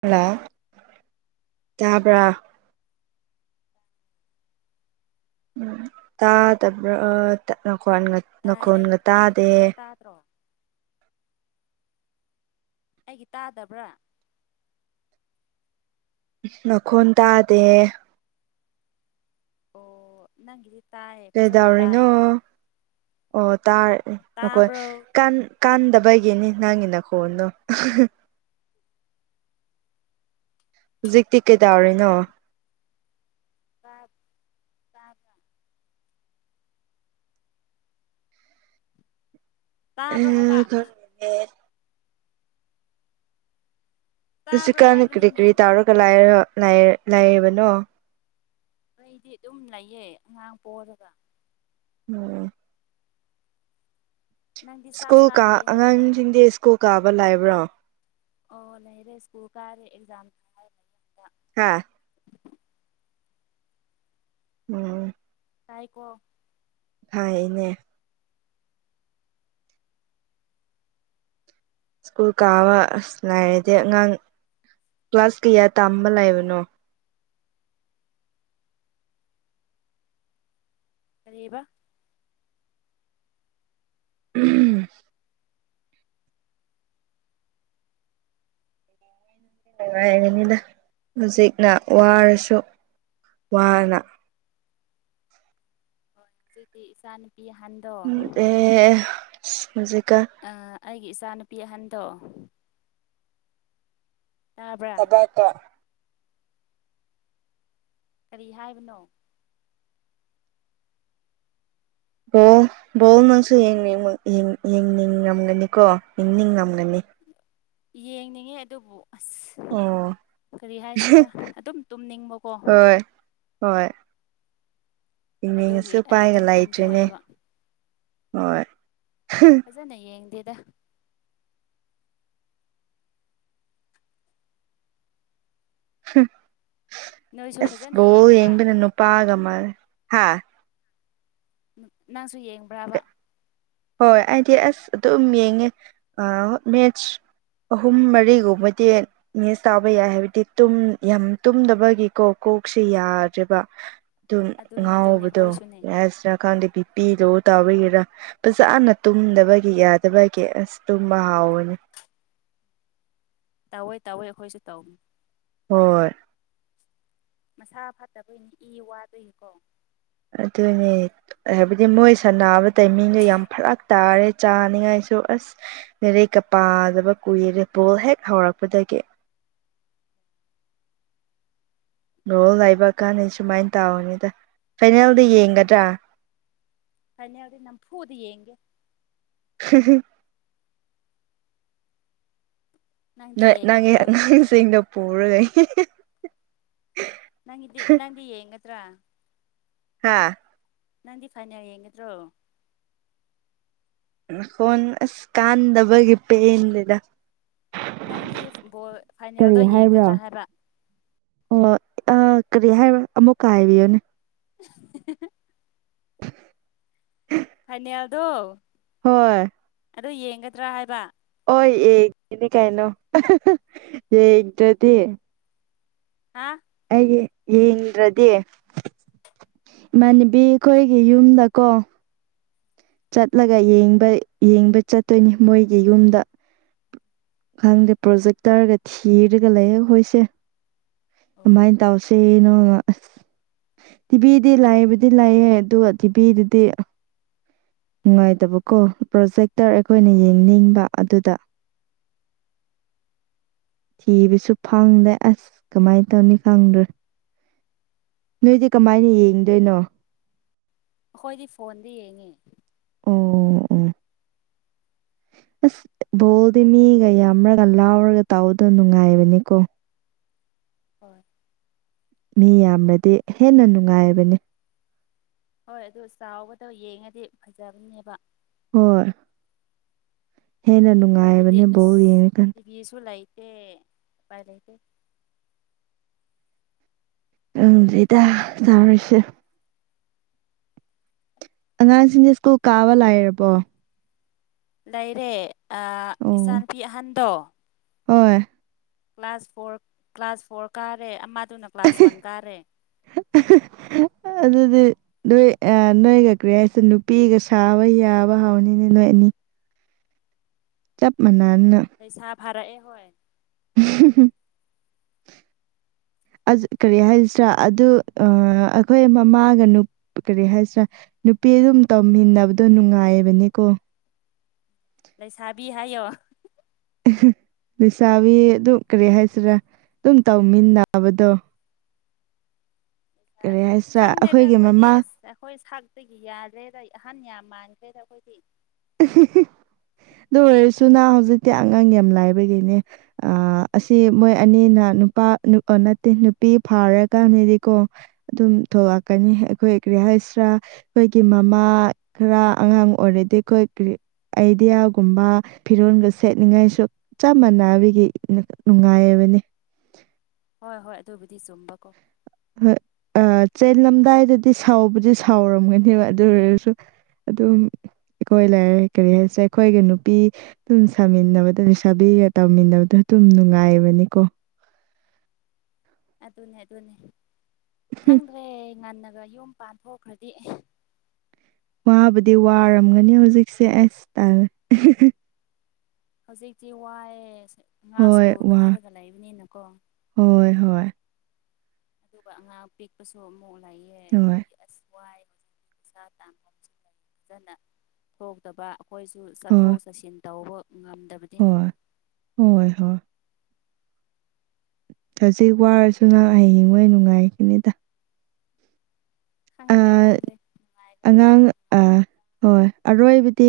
ꯍꯜꯂ ꯇꯥꯕ꯭ꯔꯥ ꯇꯥꯗꯕ꯭ꯔꯥ ꯑꯥ ꯅꯈꯣꯟꯒ ꯅꯈꯣꯟꯒ ꯇꯥꯗꯦ ꯇ꯭ꯔꯣ ꯑꯩꯒꯤ ꯇꯥꯗꯕ꯭ꯔꯥ ꯅꯈꯣꯟ ꯇꯥꯗꯦ ꯑꯣ ꯅꯪꯒꯤꯗꯤ ꯇꯥꯏꯌꯦ ꯐꯖꯅ ꯇꯥꯏ ꯀꯩꯗꯧꯔꯤꯅꯣ ꯑꯣ ꯇꯥꯔꯦ ꯅꯈꯣꯏ ꯇꯥꯕ꯭ꯔꯣ ꯀꯥꯟ ꯀꯟꯗꯕꯒꯤꯅꯤ ꯅꯪꯒꯤ ꯅꯈꯣꯟꯗꯣ [unintelligible] ꯍꯧꯖꯤꯛꯇꯤ ꯀꯩ ꯇꯧꯔꯤꯅꯣ ꯇꯥꯞ ꯇꯥꯕ꯭ꯔꯥ ꯇꯥꯕ꯭ꯔꯣ ꯎꯝ ꯍꯥꯏꯕ ꯈꯪꯗꯦ ꯇꯥꯕ꯭ꯔꯣ ꯍꯧꯖꯤꯛꯀꯥꯟ ꯀꯔꯤ ꯍꯥꯏꯕꯅꯤꯃꯤ ꯀꯔꯤ ꯇꯧꯔꯒ ꯂꯩꯔꯔ ꯂꯩ ꯂꯩꯕꯅꯣ ꯑꯩꯩꯗꯤ ꯑꯗꯨꯝ ꯂꯩꯌꯦ ꯑꯉꯥꯡ ꯄꯣꯔꯒ ꯎꯝ ꯅꯪꯗꯤ ꯆꯥꯛ ꯁ꯭ꯀꯨꯜ ꯀꯥ ꯆꯥꯗ꯭ꯔꯤ ꯍꯥꯏꯕ꯭ꯔꯣ ꯑꯉꯥꯡꯁꯤꯡꯗꯤ ꯁ꯭ꯀꯨꯜ ꯀꯥꯕ ꯂꯥꯛꯕ꯭ꯔꯣ ꯑꯣ ꯂꯩꯔꯦ ꯁ꯭ꯀꯨꯜ ꯀꯥꯔꯦ ꯑꯦꯛꯖꯥꯝ ꯊꯥꯏ ꯍꯥꯥ ꯎꯝ ꯎꯝ ꯇꯥꯏꯀꯣ ꯍꯥꯏꯅꯦ ꯁ꯭ꯀꯨꯜ ꯀꯥꯕ ꯑꯁ ꯂꯩꯏꯔꯗꯤ ꯑꯉꯥꯡ ꯀ꯭ꯂꯥꯁ ꯀꯌꯥ ꯇꯥꯝꯕ ꯂꯩꯕꯅꯣ ꯀꯔꯤꯕ ꯎꯝ ꯅꯨꯡꯉꯥꯏꯔꯅꯤꯗ ꯍꯧꯖꯤꯛꯅ ꯋꯥꯔꯁꯨ ꯋꯥꯅ ꯐꯣꯟꯖꯤꯗꯤ ꯏꯆꯥ ꯅꯨꯄꯤ ꯍꯟ [unintelligible] ꯍꯧꯖꯤꯀꯥꯟ ꯑꯥ ꯑꯩꯒꯤ ꯏꯆꯥꯅꯨꯄꯤ ꯑꯍꯟꯗꯣ ꯇꯥꯕ꯭ꯔꯥ ꯇꯗꯇ ꯀꯔꯤ ꯍꯥꯏꯕꯅꯣ ꯑꯣ ꯕꯣꯜ ꯅꯪꯁꯨ ꯌꯦꯡꯅꯤꯡꯃ ꯌꯦꯡ ꯌꯦꯡꯅꯤꯡꯉꯝꯒꯅꯤꯀꯣ ꯌꯦꯡꯅꯤꯡꯉꯝꯒꯅꯤ ꯌꯦꯡꯅꯤꯡꯉꯦ ꯑꯗꯨꯕꯨ ꯑꯁ ꯑꯣ ꯀꯔꯤ ꯍꯥꯏꯁꯤꯔꯥ ꯑꯗꯨꯝ ꯇꯨꯝꯅꯤꯡꯕꯀꯣ ꯍꯣꯏ ꯍꯣꯏ ꯑꯗꯨꯒꯤ ꯏꯃꯦꯁꯁꯨ ꯑꯩ ꯄꯥꯏꯔꯒ ꯑꯗꯨꯝ ꯂꯩꯇ꯭ꯔꯤꯅꯤ ꯇꯨꯝꯊꯣꯛꯑꯦꯕ ꯍꯣꯏ ꯖꯅ ꯌꯦꯡꯗꯦꯗ ꯍ ꯅꯣꯏꯁꯨ ꯑꯁ ꯐꯖꯅ ꯕꯣꯜ ꯌꯦꯡꯕ꯭ꯔꯥ ꯌꯦꯡꯕꯅ ꯅꯨꯄꯥꯒ ꯃꯥꯟꯅꯩ ꯍꯥꯥ ꯅ ꯅꯪꯁꯨ ꯌꯦꯡꯕ꯭ꯔꯕ ꯍꯣꯏ ꯑꯩꯗꯤ ꯑꯁ ꯑꯗꯨꯝ ꯌꯦꯡꯉꯦ ꯃꯦꯆ ꯑꯍꯨꯝ ꯃꯔꯤꯒꯨꯝꯕ ꯗꯦ ꯃꯦꯁ ꯇꯧꯕ ꯌꯥꯏ ꯍꯥꯏꯕꯗꯤ ꯇꯨꯝ ꯌꯥꯝ ꯇꯨꯝꯗꯕꯒꯤꯀꯣ ꯀꯣꯛꯁꯤ ꯌꯥꯗ꯭ꯔꯦꯕ ꯑꯗꯨꯝ ꯑꯗꯨꯅꯦ ꯑꯗꯨꯅꯦ ꯉꯥꯎꯕꯗꯣ ꯑꯩꯈꯣꯏꯁꯨꯅꯦ ꯌꯥꯁꯤꯔꯀꯥꯟꯗ ꯕꯤ ꯄꯤꯗꯣ ꯇꯥꯒꯤꯔꯥ ꯑꯖꯅ ꯇꯨꯝꯗꯕꯒꯤ ꯌꯥꯗꯕꯒꯤ ꯑꯁ ꯇꯨꯝꯕ ꯍꯥꯎꯋꯅꯤ ꯇꯧꯋꯦ ꯇꯧꯋꯦ ꯑꯩꯈꯣꯏꯁꯨ ꯇꯧꯕꯅꯤ ꯍꯣꯏ ꯃꯁꯥ ꯐꯠꯇꯕꯅꯤ ꯏ ꯋꯥꯠꯄꯒꯤꯀꯣ ꯑꯗꯨꯅꯦ ꯍꯥꯏꯕꯗꯤ ꯃꯣꯏ ꯁꯥꯟꯅꯥꯕ ꯇꯥꯏꯃꯤꯡꯗꯣ ꯌꯥꯝ ꯐꯔꯛ ꯇꯥꯔꯦ ꯆꯥꯅꯤꯡꯉꯥꯏꯁꯨ ꯑꯁ ꯂꯥꯏꯔꯥꯛꯀ ꯄꯥꯗꯕ ꯀꯨꯏꯔꯦ ꯕꯣꯜ ꯍꯦꯛ ꯍꯧꯔꯛꯄꯗꯒꯤ ꯕꯣꯜ ꯂꯥꯏꯕꯛ ꯀꯥꯟꯅꯩ ꯁꯨꯃꯥꯏꯅ ꯇꯥꯎꯔꯅꯤꯗ ꯐꯥꯏꯅꯦꯜꯗ ꯌꯦꯡꯒꯗ꯭ꯔꯥ ꯐꯥꯏꯅꯦꯜꯗꯤ ꯅꯝꯐꯨꯗ ꯌꯦꯡꯒꯦ ꯍꯝꯍꯝ ꯅꯪꯗꯤ ꯅꯣꯏ ꯅꯪꯒꯤ ꯌꯦꯡꯒꯗ꯭ꯔꯣ ꯑꯉꯥꯡꯁꯤꯡꯅ ꯄꯨꯔꯒ ꯌꯦꯡ ꯅꯪꯒꯤꯗꯤ ꯅꯪꯗꯤ ꯌꯦꯡꯒꯗ꯭ꯔꯥ ꯍꯥꯥ ꯅꯪꯗꯤ ꯐꯥꯏꯅꯦꯜ ꯌꯦꯡꯒꯗ꯭ꯔꯣ ꯃꯈꯈꯣꯟ ꯑꯁ ꯀꯥꯟꯗꯕꯒꯤ ꯄꯦꯟꯗꯨꯗ ꯅꯪꯗꯤ ꯕꯣꯜ ꯐꯥꯏꯅꯦꯜꯗꯣ ꯌꯦꯡꯒꯗ꯭ꯔꯥ ꯍꯥꯏꯕ ꯍꯣꯏ ꯑ ꯀꯔꯤ ꯍꯥꯏꯕ ꯑꯃꯨꯛꯀ ꯍꯥꯏꯕꯤꯌꯣꯅꯦ [inaudible] [inaudible] ꯐꯥꯏꯅꯦꯜꯗꯨ ꯍꯣꯏ ꯑꯗꯨ ꯌꯦꯡꯒꯗ꯭ꯔꯥ ꯍꯥꯏꯕ ꯑꯣꯏ ꯌꯦꯡꯒꯅꯤ ꯀꯩꯅꯣ ꯌꯦꯡꯗꯔꯗꯤ ꯍꯥꯥ ꯑꯩꯒꯤ ꯌꯦꯡꯗ꯭ꯔꯗꯤ ꯃꯅꯕꯤ ꯑꯩꯈꯣꯏꯒꯤ ꯌꯨꯝꯗꯀꯣ ꯆꯠꯂꯒ ꯌꯦꯡꯕ ꯌꯦꯡꯕ ꯆꯠꯇꯣꯏꯅꯤ ꯃꯣꯏꯒꯤ ꯌꯨꯝꯗ ꯈꯪꯗꯦ ꯄ꯭ꯔꯣꯖꯦꯛ ꯇꯧꯔꯒ ꯊꯤꯔꯒ ꯂꯩꯌꯦ ꯑꯩꯈꯣꯏꯁꯦ ꯑꯣ ꯑꯗꯨꯃꯥꯏꯅ ꯇꯧꯁꯦ ꯀꯩꯅꯣ ꯑꯁ ꯇꯤꯚꯤꯗꯤ ꯂꯥꯛꯕꯨꯗꯤ ꯂꯥꯛꯑꯦ ꯑꯗꯨꯒ ꯇꯤꯚꯤꯗꯨꯗꯤ ꯅꯨꯡꯉꯥꯏꯇꯕꯀꯣ ꯄ꯭ꯔꯣꯖꯦꯛꯇꯔ ꯑꯩꯈꯣꯏꯅ ꯑꯣ ꯑꯣ ꯌꯦꯡꯅꯤꯡꯕ ꯑꯗꯨꯗ ꯊꯤꯕꯁꯨ ꯐꯪꯗꯦ ꯑꯁ ꯀꯃꯥꯏꯅ ꯇꯧꯅꯤ ꯈꯪꯗ꯭ꯔꯦ ꯅꯣꯏꯗꯤ ꯀꯃꯥꯏꯅ ꯌꯦꯡꯗꯣꯏꯅꯣ ꯑꯩꯈꯣꯏꯗꯤ ꯐꯣꯟꯗ ꯌꯦꯡꯉꯦ ꯑꯝ ꯑꯝ ꯑꯁ ꯑꯩꯈꯣꯏꯗꯤ ꯕꯣꯜꯗꯤ ꯐꯣꯟꯗ ꯑꯗꯨꯝ ꯃꯤꯒ ꯌꯦꯡꯉꯦ ꯌꯥꯝꯔꯛ ꯂꯥꯎꯔꯒ ꯇꯥꯎꯗ ꯅꯨꯡꯉꯥꯏꯕꯅꯤꯀꯣ ꯍꯣꯏ ꯃꯤ ꯌꯥꯝꯃꯗꯤ ꯍꯦꯟꯅ ꯅꯨꯡꯉꯥꯏꯕꯅꯤ ꯍꯣꯏ ꯑꯗꯨ ꯆꯥꯎꯕꯗꯣ ꯌꯦꯡꯉꯗꯤ ꯐꯖꯕꯅꯦꯕ ꯍꯣꯢ ꯍꯦꯟꯅ ꯅꯨꯡꯉꯥꯏꯕꯅꯦ ꯕꯣꯜ ꯌꯦꯡꯉꯀꯥꯟꯗ ꯕꯤꯁꯨ ꯂꯩꯥꯏꯇꯦ ꯎꯄꯥꯏ ꯂꯩꯇꯦ ꯈꯪꯗꯔꯤꯗ ꯗꯧꯔꯤꯁꯦ ꯑꯉꯥꯡꯁꯤꯡꯅ ꯁ꯭ꯀꯨꯜ ꯀꯥꯕ ꯂꯥꯏꯔꯕꯣ ꯂꯩꯔꯦ ꯑꯣ ꯏꯆꯥꯅꯨꯄꯤ ꯑꯍꯟꯗꯣ ꯍꯣꯏ ꯀ꯭ꯂꯥꯁ ꯐꯣꯔ ꯀ꯭ꯂꯥꯁ ꯐꯣꯔ ꯀꯥꯔꯦ ꯑꯃꯗꯨꯅ ꯀ꯭ꯂꯥꯁ ꯋꯥꯟ ꯀꯥꯔꯦ ꯑꯗꯨ ꯑꯗꯨ ꯅꯣꯏ ꯅꯣꯏꯒ ꯀ꯭ꯔꯤ ꯍꯥꯏꯁꯦ ꯅꯨꯄꯤꯒ ꯁꯥꯕ ꯌꯥꯕ ꯍꯥꯎꯅꯤꯅꯦ ꯅꯣꯏ ꯑꯅꯤ ꯆꯞ ꯃꯥꯟꯅꯅ ꯄꯩꯁꯥ ꯐꯥꯔꯛꯑꯦ ꯍꯣꯏ [inaudible] ꯀꯔꯤ ꯍꯥꯏꯁꯤꯔꯥ ꯑꯗꯨ ꯑꯩꯈꯣꯏ ꯃꯃꯥꯒꯅ ꯀꯔꯤ ꯍꯥꯏꯁꯤꯔꯥ ꯅꯨꯄꯤ ꯑꯗꯨꯝ ꯇꯧꯃꯤꯟꯅꯕꯗꯣ ꯅꯨꯡꯉꯥꯏꯕꯅꯤꯀꯣ ꯂꯩꯁꯥꯕꯤ ꯍꯥꯏꯌꯣ ꯂꯩꯁꯥꯕꯤ ꯑꯗꯨꯝ ꯀꯔꯤ ꯍꯥꯏꯁꯤꯔꯥ ꯑꯗꯨꯝ ꯇꯧꯃꯤꯟꯅꯕꯗꯣ ꯀꯔꯤ ꯍꯥꯏꯁꯤꯔꯥ ꯈꯪꯗꯦꯗ ꯑꯩꯈꯣꯏꯒꯤ ꯑꯩꯈꯣꯏꯗꯤ ꯃꯃꯥ ꯑꯁ ꯑꯩꯈꯣꯏ ꯁꯥꯛꯇꯒꯤ ꯌꯥꯗ꯭ꯔꯦꯗ ꯑꯍꯟ ꯌꯥꯝ ꯃꯥꯟꯈ꯭ꯔꯦꯗ ꯑꯩꯈꯣꯏꯗꯤ ꯑꯗꯨ ꯑꯣꯏꯔꯁꯨ ꯅ ꯍꯧꯖꯤꯛꯇꯤ ꯑꯉꯥꯡ ꯌꯥꯝ ꯂꯥꯏꯕꯒꯤꯅꯦ ꯑ ꯑꯁꯤ ꯃꯣꯏ ꯑꯅꯤꯅ ꯅꯨꯄꯥ ꯅꯠꯇꯦ ꯅꯨꯄꯤ ꯐꯥꯔꯀꯥꯟꯗꯗꯤꯀꯣ ꯑꯗꯨꯝ ꯊꯣꯛꯂꯛꯀꯅꯤ ꯑꯩꯈꯣꯏ ꯭ꯔꯤꯍꯁꯔꯥ ꯑꯩꯈꯣꯏꯒꯤ ꯃꯃꯥ ꯈꯔ ꯑꯉꯥꯡ ꯑꯣꯏꯔꯗꯤ ꯑꯩꯈꯣꯏ ꯑꯥꯏꯗꯤꯌꯥꯒꯨꯝꯕ ꯐꯤꯔꯣꯜꯒ ꯁꯦꯠꯅꯤꯡꯉꯥꯏꯁꯨ ꯆꯞ ꯃꯥꯟꯕꯤꯒꯤ ꯅꯨꯡꯉꯥꯏꯕꯅꯤ ꯍꯣꯏ ꯍꯣꯏ ꯑꯗꯨꯕꯨꯗꯤ ꯆꯨꯝꯕꯀꯣ ꯍꯣꯏ ꯑ ꯆꯦꯟꯂꯝꯗꯥꯏꯗꯗꯤ ꯁꯥꯎꯕꯗꯤ ꯁꯥꯎꯔꯝꯒꯅꯦꯕ ꯑꯗꯨ ꯑꯣꯏꯔꯁꯨ ꯑꯗꯨꯝ ꯑꯩꯈꯣꯏ ꯂꯔꯦ ꯀꯔꯤ ꯍꯥꯏꯁꯦ ꯑꯩꯈꯣꯏꯒꯤ ꯅꯨꯄꯤ ꯑꯗꯨꯝ ꯁꯥꯃꯤꯟꯅꯕꯗ ꯁꯥꯕꯤꯒ ꯇꯧꯃꯤꯟꯅꯕꯗ ꯑꯗꯨꯝ ꯅꯨꯡꯉꯥꯏꯕꯅꯤꯀꯣ ꯑꯗꯨꯅꯦ ꯑꯗꯨꯅꯦ ꯈꯪꯗ꯭ꯔꯦ ꯉꯟꯅꯒ ꯌꯨꯝ ꯄꯥꯟꯊꯣꯛꯈ꯭ꯔꯗꯤ ꯑꯦ ꯋꯥꯕꯨꯗꯤ ꯋꯥꯔꯝꯒꯅꯤ ꯍꯧꯖꯤꯛꯁꯦ ꯑꯁ ꯇꯦ ꯍꯧꯖꯤꯛꯇꯤ ꯋꯥꯑꯦ ꯉꯥ ꯍꯣꯏ ꯁ꯭ꯀꯨꯜ ꯋꯥ ꯀꯥꯔꯒ ꯂꯩꯕꯅꯤꯅꯀꯣ ꯍꯣꯏ ꯍꯣꯏ ꯑꯗꯨꯒ ꯑꯉꯥꯡ ꯑ ꯄꯤꯛꯄꯁꯨ ꯑꯃꯨꯛ ꯂꯥꯛꯑꯦ ꯍꯣꯏ ꯑꯁ ꯋꯥꯏ ꯄꯩꯁꯥ ꯇꯥꯡꯕ ꯑꯃꯁꯨꯡ ꯐꯖꯅ ꯊꯣꯛꯇꯕ ꯑꯩꯈꯣꯏꯁꯨ ꯆꯠꯊꯣꯛ ꯍꯣꯏ ꯆꯠꯁꯤꯟ ꯇꯧꯕ ꯉꯝꯗꯕꯅꯤꯅꯀꯣ ꯍꯣꯏ ꯍꯣꯏ ꯍꯣꯏ ꯍꯧꯖꯤꯛ ꯋꯥꯔꯁꯨ ꯅꯪ ꯍꯌꯦꯡ ꯋꯥꯏ ꯅꯨꯡꯉꯥꯏꯒꯅꯤꯗ ꯈꯪꯗ꯭ꯔꯦ ꯑꯥ, ꯈꯪꯗ꯭ꯔꯦ ꯅꯨꯡꯉꯥꯢꯒꯗꯔꯥ ꯑꯉꯥꯡ ꯑꯥ ꯍꯣꯏ ꯑꯔꯣꯏꯕꯗꯤ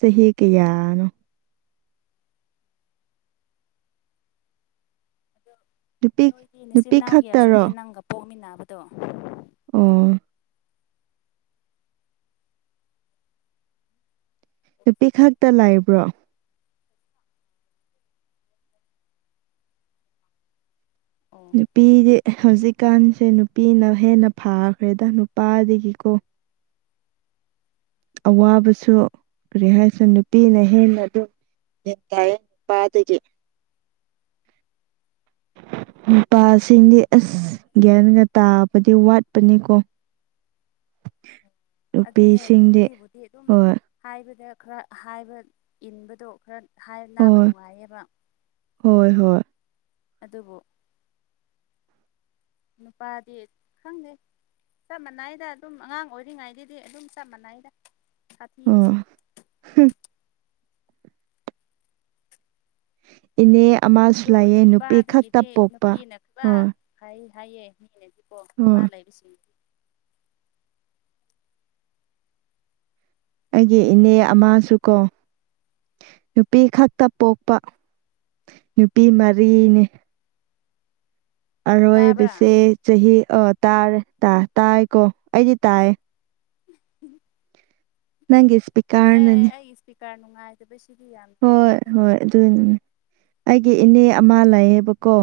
ꯆꯍꯤ ꯀꯌꯥꯅꯣ ꯑꯗꯣ ꯅꯨꯄꯤ ꯅꯣꯏꯗꯤ ꯅꯨꯄꯤ ꯅꯆꯤꯟꯅꯥꯎꯒꯤꯌꯥ ꯈꯛꯇꯔꯣ ꯁꯨꯒꯦ ꯅꯪꯒ ꯄꯣꯛꯃꯤꯟꯅꯕꯗꯣ ꯑꯣ ꯅꯨꯄꯤ ꯈꯛꯇ ꯂꯩꯕ꯭ꯔꯣ ꯑꯣ ꯅꯨꯄꯤꯗꯤ ꯍꯧꯖꯤꯛꯀꯥꯟꯁꯦ ꯅꯨꯄꯤꯅ ꯍꯦꯟꯅ ꯐꯈ꯭ꯔꯦꯗ ꯅꯨꯄꯥꯗꯒꯤꯀꯣ ꯑꯋꯥꯕꯁꯨ ꯀꯔꯤ ꯍꯥꯏꯁꯤꯔ ꯅꯨꯄꯤꯅ ꯍꯦꯟꯅ ꯑꯗꯨꯝ ꯇ ꯄꯖꯦ ꯄꯥꯁꯤꯡꯗꯤ ꯑꯁ ꯒ꯭ꯌꯥꯟꯒ ꯇꯥꯕꯗꯤ ꯋꯥꯠꯄꯅꯤꯀꯣ ꯑꯗꯨꯅꯦ ꯅꯨꯄꯤꯁꯤꯡꯗꯤ ꯅꯨꯄꯤꯕꯨꯗꯤ ꯑꯗꯨꯝ ꯍꯣꯏ ꯍꯥꯏꯕꯗ ꯈꯔ ꯍꯥꯏꯕ ꯏꯟꯕꯗꯣ ꯈꯔ ꯅꯥꯕ ꯍꯣꯏ ꯅꯨꯡꯉꯥꯏꯌꯦꯕ ꯍꯣꯏ ꯍꯣꯏ ꯑꯗꯨꯕꯨ ꯅꯨꯄꯥꯗꯤ ꯈꯪꯗꯦ ꯆꯞ ꯃꯥꯟꯅꯏꯗ ꯑꯗꯨꯝ ꯑꯉꯥꯡ ꯑꯣꯏꯔꯤꯉꯩꯗꯗꯤ ꯑꯗꯨꯝ ꯆꯞ ꯃꯥꯟꯅꯩꯗ ꯁꯥꯊꯤꯕꯁꯦ ꯎꯝ ꯏꯅꯦ ꯑꯃ ꯑꯗꯨꯕꯨ ꯅꯨꯄꯥꯗꯒꯤꯗꯤ ꯅꯨꯄꯤꯅ ꯄꯨꯔ ꯍꯣꯏ ꯍꯥꯏ ꯍꯥꯏꯌꯦ ꯃꯤꯅꯗꯤꯀꯣ ꯅꯨꯄꯥ ꯍꯣꯏ ꯂꯩꯕꯁꯤꯡ ꯑꯩꯒꯤ ꯏꯅꯦ ꯑꯃꯁꯨ ꯀꯣ ꯅꯨꯄꯤ ꯈꯛꯇ ꯄꯣꯛꯄ ꯅꯨꯄꯤ ꯃꯔꯤꯅꯤ ꯇꯥꯕ꯭ꯔꯥ ꯑꯔꯣꯏꯕꯁꯦ ꯆꯍꯤ ꯑꯥ ꯇꯥꯔꯦ ꯇꯥꯏꯀꯣ ꯑꯩꯗꯤ ꯇꯥꯏ ꯅꯪꯒꯤ ꯏꯁꯄꯤ ꯀꯥꯔꯅꯅꯦ ꯁꯄꯤꯀꯔ ꯅꯨꯡꯉꯥꯏ ꯑꯗꯨ ꯁꯤꯔꯤ ꯌꯥꯝ [inaudible] ꯍꯣꯏ ꯍꯣꯏ ꯑꯗꯨꯅꯤꯅꯦ ꯑꯩꯒꯤ ꯏꯅꯦ ꯑꯃ ꯂꯩꯌꯦꯕꯀꯣ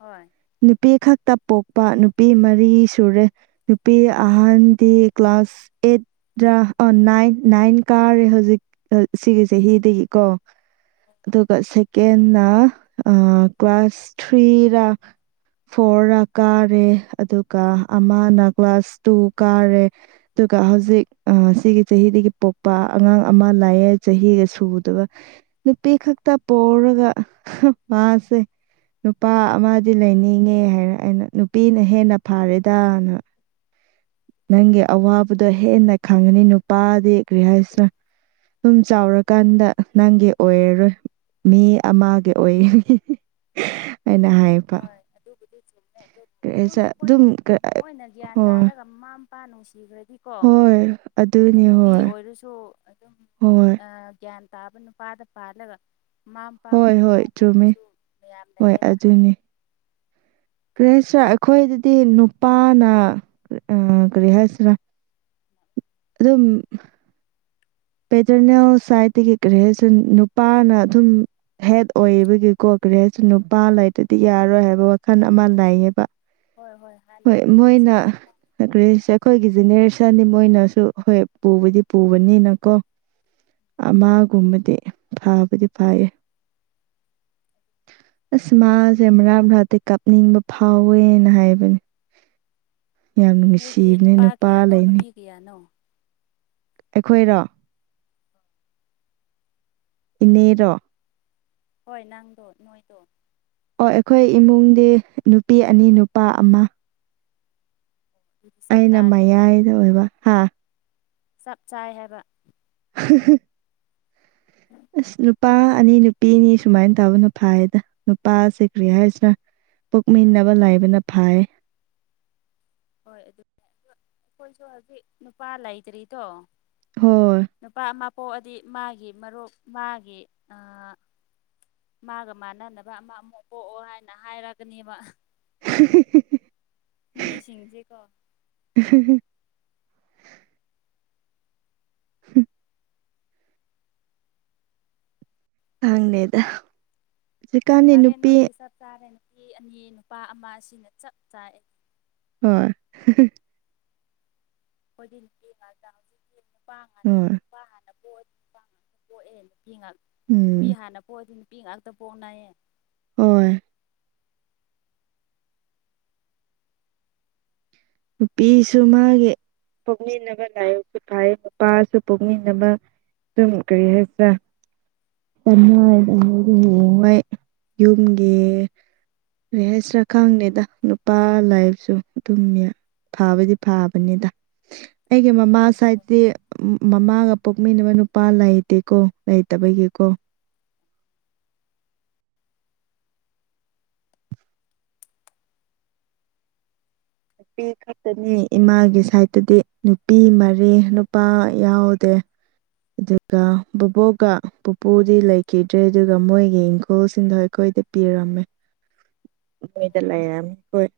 ꯍꯣꯏ ꯅꯨꯄꯤ ꯈꯛꯇ ꯄꯣꯛꯄ ꯅꯨꯄꯤ ꯃꯔꯤ ꯁꯨꯔꯦ ꯅꯨꯄꯤ ꯑꯍꯟꯗꯤ ꯀ꯭ꯂꯥꯁ ꯑꯦꯠ ꯗ꯭ꯔꯥ ꯑ ꯅꯥꯏꯟ ꯅꯥꯏꯟ ꯀꯥꯔꯦ ꯍꯧꯖꯤꯛ ꯁꯤꯒꯤ ꯆꯍꯤꯗꯒꯤꯀꯣ ꯑꯗꯨꯒ ꯁꯦꯀꯦꯟꯅ ꯀ꯭ꯂꯥꯁ ꯊ꯭ꯔꯤꯔꯥ ꯐꯣꯔ ꯀꯥꯔꯦ ꯑꯗꯨꯒ ꯑꯃꯅ ꯀ꯭ꯂꯥꯁ ꯇꯨ ꯀꯥꯔꯦ ꯑꯗꯨꯒ ꯍꯧꯖꯤꯛ ꯁꯤꯒꯤ ꯆꯍꯤꯗꯒꯤ ꯄꯣꯛꯄ ꯑꯉꯥꯡ ꯑꯃ ꯂꯥꯛꯑꯦ ꯆꯍꯤꯒ ꯁꯨꯗꯕ ꯅꯨꯄꯤ ꯈꯛꯇ ꯄꯧꯔꯒ ꯃꯥꯁꯦ ꯅꯨꯄꯥ ꯑꯃ ꯗꯤ ꯂꯩꯅꯤꯡꯉꯦ ꯍꯥꯏꯔ ꯑꯩꯅ ꯅꯨꯄꯤꯅ ꯍꯦꯟꯅ ꯐꯔꯦꯗꯅ ꯅꯪꯒꯤ ꯑꯋꯥꯕꯗꯣ ꯍꯦꯟꯅ ꯈꯪꯉꯅꯤ ꯅꯨꯄꯥꯗꯤ ꯒ꯭ꯔꯤ ꯍꯥꯏꯁꯤꯔ ꯑꯗꯨꯝ ꯆꯥꯎꯔꯀꯥꯟꯗ ꯅꯪꯒꯤ ꯑꯣꯏꯔꯔꯣꯏ ꯃꯤ ꯑꯃꯒꯤ ꯑꯣꯏꯒꯅꯤ ꯑꯩꯅ ꯍꯥꯏ ꯍꯣꯏ ꯑꯗꯨꯕꯨꯗꯤ ꯆꯨꯝꯃꯦ ꯑꯗꯨꯕꯨ ꯑꯗꯨꯝ ꯑꯩꯈꯣꯏꯅ ꯃꯣꯏꯅ ꯒ꯭ꯌꯥꯟ ꯍꯣꯏ ꯇꯥꯔꯒ ꯃꯃꯥ ꯃꯄꯥ ꯅꯨꯡꯁꯤꯈ꯭ꯔꯗꯤꯀꯣ ꯍꯣꯏ ꯑꯗꯨ ꯅꯪ ꯅꯨꯄꯤ ꯑꯣꯏꯔꯁꯨ ꯑꯗꯨꯝ ꯍꯣꯏ ꯒ꯭ꯌꯥꯟ ꯇꯥꯕ ꯅꯨꯄꯥꯗ ꯄꯥꯜꯂꯒ ꯃꯃꯥ ꯃꯄꯥꯕꯨ ꯍꯣꯏ ꯍꯣꯏ ꯌꯣꯛꯕ ꯆꯨꯝꯃꯤ ꯃꯤꯁꯨ ꯃꯌꯥꯝ ꯍꯣꯏ ꯂꯩꯌꯦꯗ ꯑꯗꯨꯅꯤ ꯀꯔꯤ ꯍꯥꯏꯁꯔ ꯑꯩꯈꯣꯏꯗꯗꯤ ꯅꯨꯄꯥꯅ ꯀꯔꯤ ꯍꯥꯏꯁꯤꯔꯥ ꯑꯗꯨꯝ ꯄꯦꯇꯔꯅꯦꯜ ꯁꯥꯏꯠꯇꯒꯤ ꯀꯔꯤ ꯍꯥꯏꯁꯤ ꯅꯨꯄꯥꯅ ꯑꯗꯨꯝ ꯍꯦꯠ ꯑꯣꯏꯕꯒꯤ ꯀꯣ ꯀ꯭ꯔꯦ ꯅꯨꯄꯥ ꯂꯩꯇꯗꯤ ꯌꯥꯔꯣꯏ ꯍꯥꯏꯕ ꯋꯥꯈꯜ ꯑꯃ ꯂꯩꯌꯦꯕ ꯍꯣꯏ ꯍꯣꯏ ꯍꯥꯢ ꯍꯦꯛꯇ ꯀꯔꯤ ꯍꯥꯢꯁꯤꯔ ꯑꯩꯈꯣꯏꯒꯤ ꯖꯦꯅꯦꯔꯦꯁꯟꯅꯤ ꯃꯣꯏꯅꯁꯨ ꯍꯣꯏ ꯄꯨꯕꯨꯗꯤ ꯄꯨꯕꯅꯤꯅ ꯀꯣ ꯑꯃꯒꯨꯝꯕꯗꯤ ꯐꯕꯨꯗꯤ ꯐꯥꯏꯌꯦ ꯑꯁ ꯃꯥꯁꯦ ꯃꯔꯥꯛ ꯈꯔꯗꯤ ꯀꯥꯞꯅꯤꯡꯕ ꯐꯥꯎꯋꯦꯅ ꯍꯥꯏꯕꯅꯦ ꯌꯥꯝ ꯅꯣꯏꯗꯤ ꯅꯨꯡꯁꯤꯕꯅꯦ ꯅꯨꯄꯥ ꯀꯌꯥꯅꯣ ꯂꯩꯅꯤ ꯅꯨꯄꯤ ꯀꯌꯥꯅꯣ ꯑꯩꯈꯣꯏꯔꯣ ꯏꯅꯦꯔꯣ ꯍꯣꯏ ꯅꯪꯗꯣ ꯅꯣꯏꯗꯣ ꯑꯣ ꯑꯩꯈꯣꯏ ꯏꯃꯨꯡꯗꯤ ꯅꯨꯄꯤ ꯑꯅꯤ ꯅꯨꯄꯥ ꯑꯃ ꯑꯗꯨꯗꯤ ꯆꯞ ꯑꯩꯅ ꯆꯥꯔꯦꯅꯦ ꯑꯗꯨꯗꯤ ꯃꯌꯥꯏꯗ ꯑꯣꯏꯕ ꯍꯥ ꯆꯞ ꯆꯥꯏ ꯍꯥꯏꯕ [inaudible] [inaudible] ꯑꯁ ꯅꯨꯄꯥ ꯑꯅꯤ ꯅꯨꯄꯤ ꯑꯅꯤ ꯁꯨꯃꯥꯏꯅ ꯇꯥꯕꯅ ꯐꯥꯏꯌꯦꯗ ꯅꯨꯄꯥꯁꯦ ꯀꯔꯤ ꯍꯥꯏꯁꯤꯔ ꯄꯣꯛꯃꯤꯟꯅꯕ ꯂꯥꯏꯕꯅ ꯐꯩ ꯍꯣꯏ ꯑꯗꯨꯅꯦ ꯑ ꯑꯩꯈꯣꯏꯁꯨ ꯍꯧꯖꯤꯛ ꯅꯨꯄꯥ ꯂꯩꯇ꯭ꯔꯤꯗꯣ ꯍꯣꯏ ꯅꯨꯄꯥ ꯑꯃ ꯄꯣꯛꯑꯗꯤ ꯃꯥꯒꯤ ꯃꯔꯨꯞ ꯃꯥꯒꯤ ꯑꯥ ꯃꯥꯒ ꯃꯥꯟꯅꯅꯕ ꯑꯃ ꯑꯃꯨꯛ ꯄꯣꯛꯑꯣ ꯍꯥꯏꯅ ꯍꯥꯏꯔꯒꯅꯤꯕ [inaudible] ꯃꯤꯁꯤꯡꯖꯦꯀꯣ [inaudible] [unintelligible] ꯈꯥꯡꯗꯦꯗ ꯐꯔꯦ ꯅꯣꯏꯗꯤ ꯆꯞ ꯆꯥꯔꯦ ꯅꯨꯄꯤ ꯑꯅꯤ ꯅꯨꯄꯥ ꯑꯃ ꯁꯤꯅ ꯆꯞ ꯆꯥꯢ ꯍꯣꯏ ꯑꯩꯈꯣꯏꯗꯤ ꯅꯨꯄꯤ ꯉꯥꯛꯇ ꯍꯧꯖꯤꯛꯇꯤ ꯅꯨꯄꯥ ꯍꯣꯏ ꯅꯨꯄꯥ ꯍꯥꯟꯅꯕ ꯄꯣꯛꯑꯗꯤ ꯅꯨꯄꯥ ꯉꯥꯛ ꯄꯣꯛꯑꯦ ꯅꯨꯄꯤ ꯉꯥꯛ ꯅꯨꯄꯤ ꯎꯝ ꯍꯥꯟꯅ ꯄꯣꯛꯑꯗꯤ ꯅꯨꯄꯤ ꯉꯥꯛꯇ ꯄꯣꯛꯅꯩꯌꯦ ꯍꯣꯢ ꯅꯨꯄꯤꯁꯨ ꯃꯥꯒꯤ ꯄꯣꯛꯃꯤꯟꯅꯕ ꯂꯥꯏꯕꯛꯐꯥꯏꯌꯦ ꯅꯨꯄꯥꯁꯨ ꯄꯣꯛꯃꯤꯟꯅꯕ ꯑꯗꯨꯝ ꯀꯔꯤ ꯍꯥꯏꯁꯤꯔꯥ [unintelligible] ꯃꯣꯏ ꯌꯨꯝꯒꯤ ꯀꯔꯤ ꯍꯥꯢꯁꯤꯔꯥ ꯈꯪꯗꯦꯗ ꯅꯨꯄꯥ [unintelligible] ꯐꯥꯕꯗꯤ ꯐꯥꯕꯅꯤꯗ ꯑꯩꯒꯤ ꯃꯃꯥ ꯁꯥꯢꯗꯤ ꯃꯝ ꯃꯥꯒ ꯄꯣꯛꯃꯤꯟꯅꯕ ꯅꯨꯄꯥ ꯂꯩꯇꯦꯀꯣ ꯂꯩꯇꯕꯒꯤꯀꯣ ꯅꯨꯄꯤ ꯈ ꯉꯇꯅꯦ ꯏꯃꯥꯒꯤ ꯁꯥꯏꯗꯠꯇꯗꯤ ꯅꯨꯄꯤ ꯃꯔꯤ ꯅꯨꯄꯥ ꯌꯥꯎꯗꯦ ꯑꯗꯨꯒ ꯕꯕꯣꯛꯒ ꯄꯨꯄꯨꯗꯤ ꯂꯩꯈꯤꯗ꯭ꯔꯦ ꯑꯗꯨꯒ ꯃꯣꯏꯒꯤ ꯏꯪꯈꯣꯜꯁꯤꯡꯗꯣ ꯑꯩꯈꯣꯏꯗ ꯄꯤꯔꯝꯃꯦ ꯃꯣꯏꯗ ꯂꯩꯔꯝꯃꯤ ꯈꯣꯏ